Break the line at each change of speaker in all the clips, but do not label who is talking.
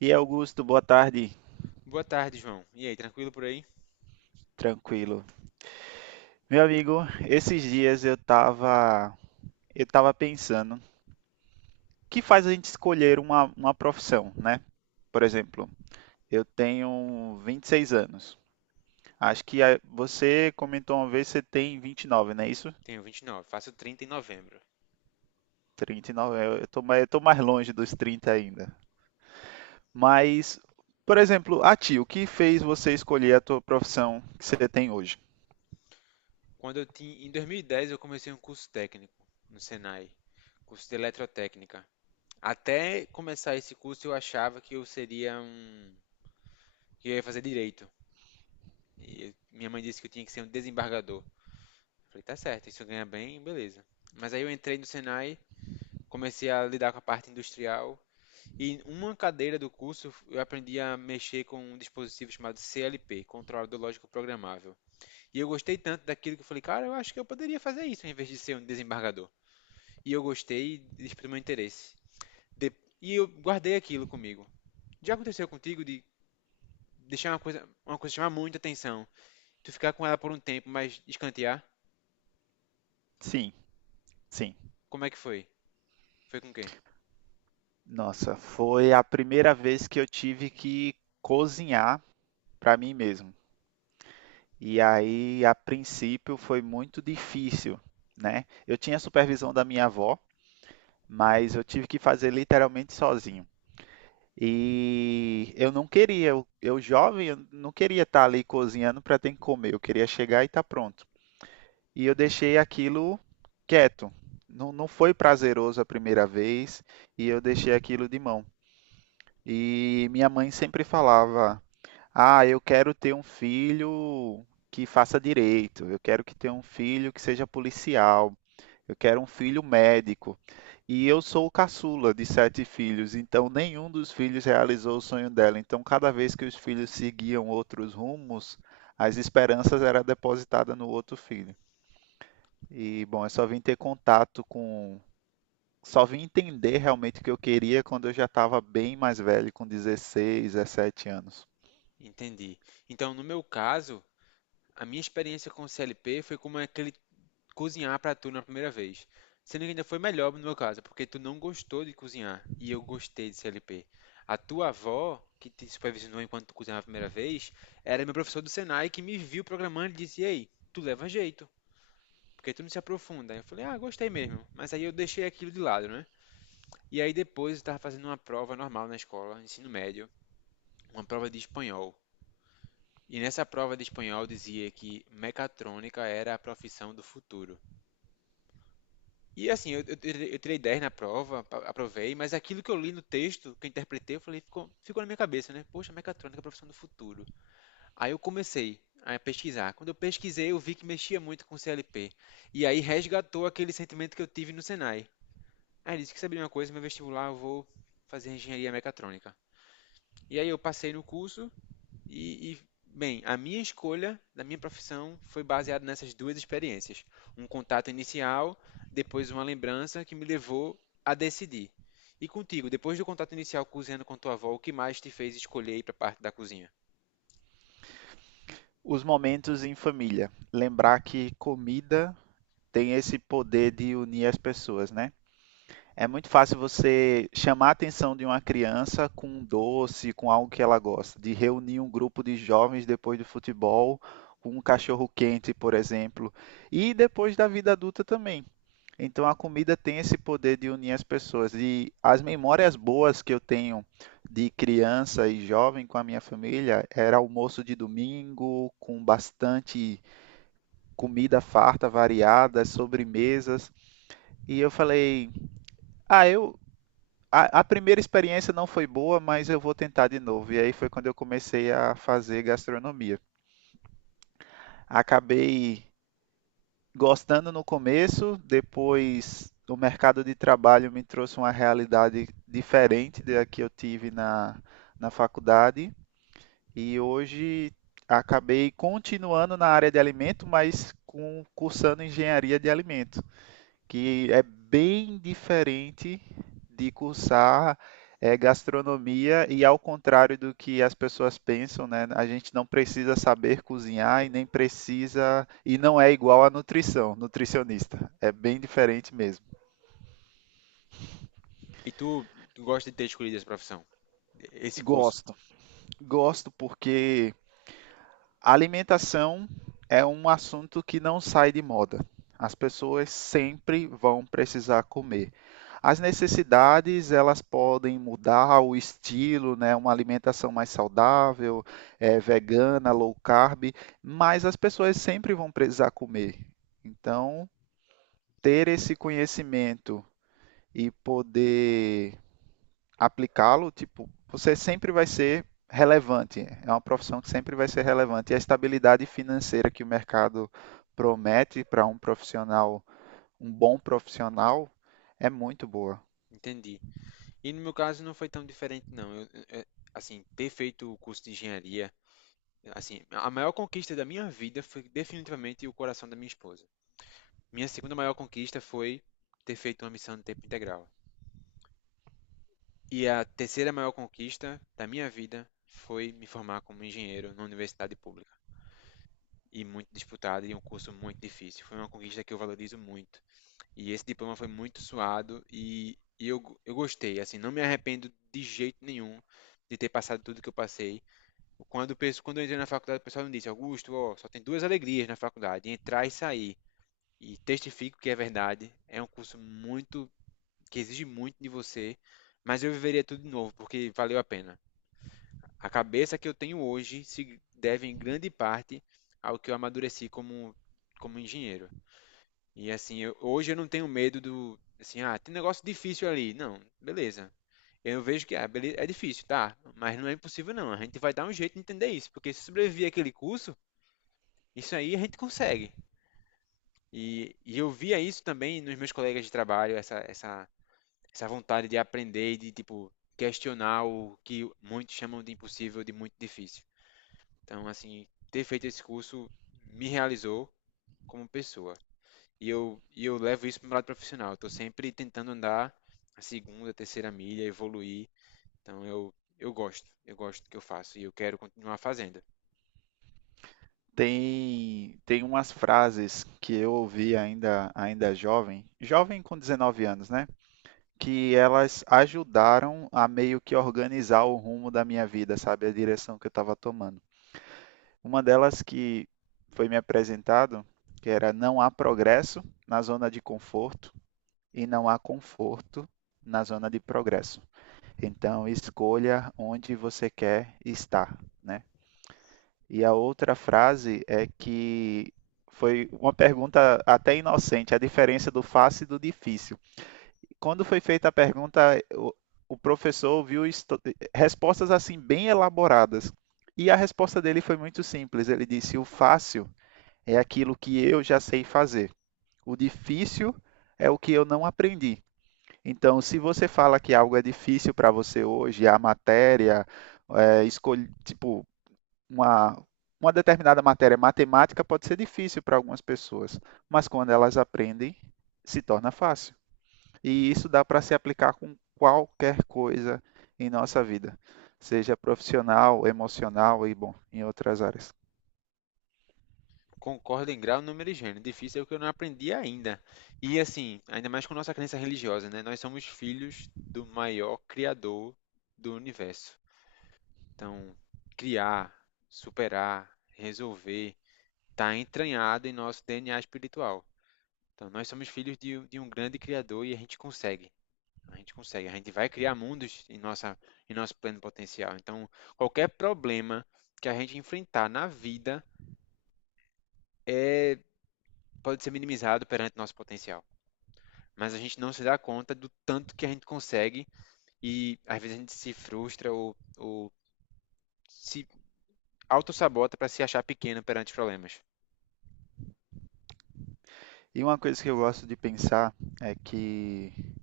E Augusto, boa tarde.
Boa tarde, João. E aí, tranquilo por aí?
Tranquilo. Meu amigo, esses dias eu tava pensando, o que faz a gente escolher uma profissão, né? Por exemplo, eu tenho 26 anos. Acho que você comentou uma vez que você tem 29, não é isso?
Tenho 29, faço 30 em novembro.
39, eu tô mais longe dos 30 ainda. Mas, por exemplo, a ti, o que fez você escolher a tua profissão que você tem hoje?
Quando eu tinha, em 2010 eu comecei um curso técnico no Senai, curso de eletrotécnica. Até começar esse curso eu achava que eu seria um, que eu ia fazer direito. Minha mãe disse que eu tinha que ser um desembargador. Eu falei, tá certo, isso ganha bem, beleza. Mas aí eu entrei no Senai, comecei a lidar com a parte industrial e em uma cadeira do curso eu aprendi a mexer com um dispositivo chamado CLP, controlador lógico programável. E eu gostei tanto daquilo que eu falei, cara, eu acho que eu poderia fazer isso em vez de ser um desembargador. E eu gostei e exprimi meu interesse. De- E eu guardei aquilo comigo. Já aconteceu contigo de deixar uma coisa chamar muita atenção, tu ficar com ela por um tempo, mas escantear?
Sim, sim.
Como é que foi? Foi com quem?
Nossa, foi a primeira vez que eu tive que cozinhar para mim mesmo. E aí, a princípio, foi muito difícil, né? Eu tinha a supervisão da minha avó, mas eu tive que fazer literalmente sozinho. E eu não queria, eu jovem, eu não queria estar ali cozinhando para ter que comer, eu queria chegar e estar pronto. E eu deixei aquilo quieto. Não, não foi prazeroso a primeira vez e eu deixei aquilo de mão. E minha mãe sempre falava. Ah, eu quero ter um filho que faça direito, eu quero que tenha um filho que seja policial, eu quero um filho médico. E eu sou o caçula de sete filhos, então nenhum dos filhos realizou o sonho dela. Então, cada vez que os filhos seguiam outros rumos, as esperanças eram depositadas no outro filho. E, bom, eu só vim ter contato com. Só vim entender realmente o que eu queria quando eu já estava bem mais velho, com 16, 17 anos.
Entendi. Então, no meu caso, a minha experiência com o CLP foi como aquele cozinhar para tu na primeira vez. Sendo que ainda foi melhor no meu caso, porque tu não gostou de cozinhar e eu gostei de CLP. A tua avó, que te supervisionou enquanto tu cozinhava a primeira vez, era meu professor do Senai que me viu programando e disse: Ei, tu leva jeito, porque tu não se aprofunda. Eu falei: Ah, gostei mesmo. Mas aí eu deixei aquilo de lado, né? E aí depois eu estava fazendo uma prova normal na escola, ensino médio, uma prova de espanhol. E nessa prova de espanhol dizia que mecatrônica era a profissão do futuro. E assim, eu tirei 10 na prova, aprovei, mas aquilo que eu li no texto, que eu interpretei, eu falei, ficou na minha cabeça, né? Poxa, mecatrônica é a profissão do futuro. Aí eu comecei a pesquisar. Quando eu pesquisei, eu vi que mexia muito com CLP. E aí resgatou aquele sentimento que eu tive no Senai. Aí eu disse que sabia uma coisa, meu vestibular eu vou fazer engenharia mecatrônica. E aí eu passei no curso e, e, bem, a minha escolha da minha profissão foi baseada nessas duas experiências. Um contato inicial, depois uma lembrança que me levou a decidir. E contigo, depois do contato inicial cozinhando com tua avó, o que mais te fez escolher ir para a parte da cozinha?
Os momentos em família. Lembrar que comida tem esse poder de unir as pessoas, né? É muito fácil você chamar a atenção de uma criança com um doce, com algo que ela gosta, de reunir um grupo de jovens depois do futebol, com um cachorro quente, por exemplo, e depois da vida adulta também. Então a comida tem esse poder de unir as pessoas. E as memórias boas que eu tenho de criança e jovem com a minha família era almoço de domingo, com bastante comida farta, variada, sobremesas. E eu falei: "Ah, eu a primeira experiência não foi boa, mas eu vou tentar de novo". E aí foi quando eu comecei a fazer gastronomia. Acabei gostando no começo, depois o mercado de trabalho me trouxe uma realidade diferente da que eu tive na faculdade. E hoje acabei continuando na área de alimento, mas cursando engenharia de alimento que é bem diferente de cursar gastronomia e ao contrário do que as pessoas pensam, né? A gente não precisa saber cozinhar e nem precisa e não é igual à nutrição, nutricionista. É bem diferente mesmo.
E tu, tu gosta de ter escolhido essa profissão, esse curso?
Gosto, gosto porque a alimentação é um assunto que não sai de moda. As pessoas sempre vão precisar comer. As necessidades, elas podem mudar o estilo, né? Uma alimentação mais saudável, vegana, low carb, mas as pessoas sempre vão precisar comer. Então, ter esse conhecimento e poder aplicá-lo, tipo, você sempre vai ser relevante. É uma profissão que sempre vai ser relevante. E a estabilidade financeira que o mercado promete para um profissional, um bom profissional, é muito boa.
Entendi. E no meu caso não foi tão diferente, não. Assim, ter feito o curso de engenharia, assim, a maior conquista da minha vida foi definitivamente o coração da minha esposa. Minha segunda maior conquista foi ter feito uma missão de tempo integral. E a terceira maior conquista da minha vida foi me formar como engenheiro na universidade pública. E muito disputada e um curso muito difícil. Foi uma conquista que eu valorizo muito. E esse diploma foi muito suado eu gostei. Assim, não me arrependo de jeito nenhum de ter passado tudo que eu passei. Quando eu entrei na faculdade, o pessoal me disse: Augusto, ó, só tem duas alegrias na faculdade, entrar e sair. E testifico que é verdade. É um curso muito que exige muito de você, mas eu viveria tudo de novo, porque valeu a pena. A cabeça que eu tenho hoje se deve em grande parte ao que eu amadureci como engenheiro. E assim, hoje eu não tenho medo do, assim, ah, tem negócio difícil ali. Não, beleza. Eu vejo que ah, é difícil, tá? Mas não é impossível, não. A gente vai dar um jeito de entender isso, porque se sobreviver àquele curso, isso aí a gente consegue. E eu via isso também nos meus colegas de trabalho, essa vontade de aprender e de, tipo, questionar o que muitos chamam de impossível, de muito difícil. Então, assim, ter feito esse curso me realizou como pessoa. E eu levo isso para o lado profissional. Estou sempre tentando andar a segunda, terceira milha, evoluir. Então, eu gosto. Eu gosto do que eu faço e eu quero continuar fazendo.
Tem umas frases que eu ouvi ainda jovem, jovem com 19 anos, né? Que elas ajudaram a meio que organizar o rumo da minha vida, sabe? A direção que eu estava tomando. Uma delas que foi me apresentado, que era não há progresso na zona de conforto e não há conforto na zona de progresso. Então, escolha onde você quer estar, né? E a outra frase é que foi uma pergunta até inocente, a diferença do fácil e do difícil. Quando foi feita a pergunta, o, o professor viu respostas assim bem elaboradas. E a resposta dele foi muito simples. Ele disse: "O fácil é aquilo que eu já sei fazer. O difícil é o que eu não aprendi. Então, se você fala que algo é difícil para você hoje, a matéria, é, escolhe, tipo, uma, uma determinada matéria matemática pode ser difícil para algumas pessoas, mas quando elas aprendem, se torna fácil. E isso dá para se aplicar com qualquer coisa em nossa vida, seja profissional, emocional e, bom, em outras áreas.
Concordo em grau, número e gênero. Difícil é o que eu não aprendi ainda. E assim, ainda mais com nossa crença religiosa, né? Nós somos filhos do maior criador do universo. Então, criar, superar, resolver, está entranhado em nosso DNA espiritual. Então, nós somos filhos de um grande Criador e a gente consegue. A gente consegue. A gente vai criar mundos em nosso pleno potencial. Então, qualquer problema que a gente enfrentar na vida é, pode ser minimizado perante nosso potencial. Mas a gente não se dá conta do tanto que a gente consegue e às vezes a gente se frustra ou se autossabota para se achar pequeno perante os problemas.
E uma coisa que eu gosto de pensar é que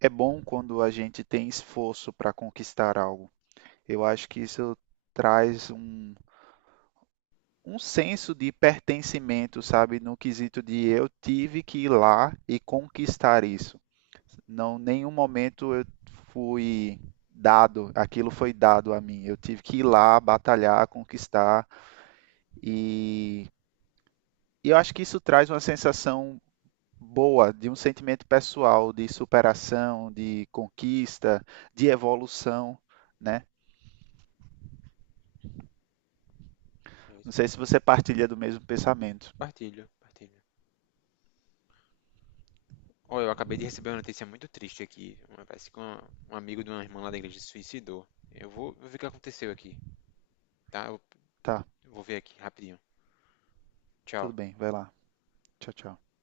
é bom quando a gente tem esforço para conquistar algo. Eu acho que isso traz um senso de pertencimento, sabe? No quesito de eu tive que ir lá e conquistar isso. Não, nenhum momento eu fui dado, aquilo foi dado a mim. Eu tive que ir lá, batalhar, conquistar e, e eu acho que isso traz uma sensação boa, de um sentimento pessoal de superação, de conquista, de evolução, né?
É
Não
isso
sei se
mesmo.
você partilha do mesmo pensamento.
Partilho, partilho. Oh, eu acabei de receber uma notícia muito triste aqui. Parece que um amigo de uma irmã lá da igreja se suicidou. Eu vou ver o que aconteceu aqui, tá?
Tá,
Eu vou ver aqui, rapidinho.
tudo
Tchau.
bem, vai lá. Tchau, tchau.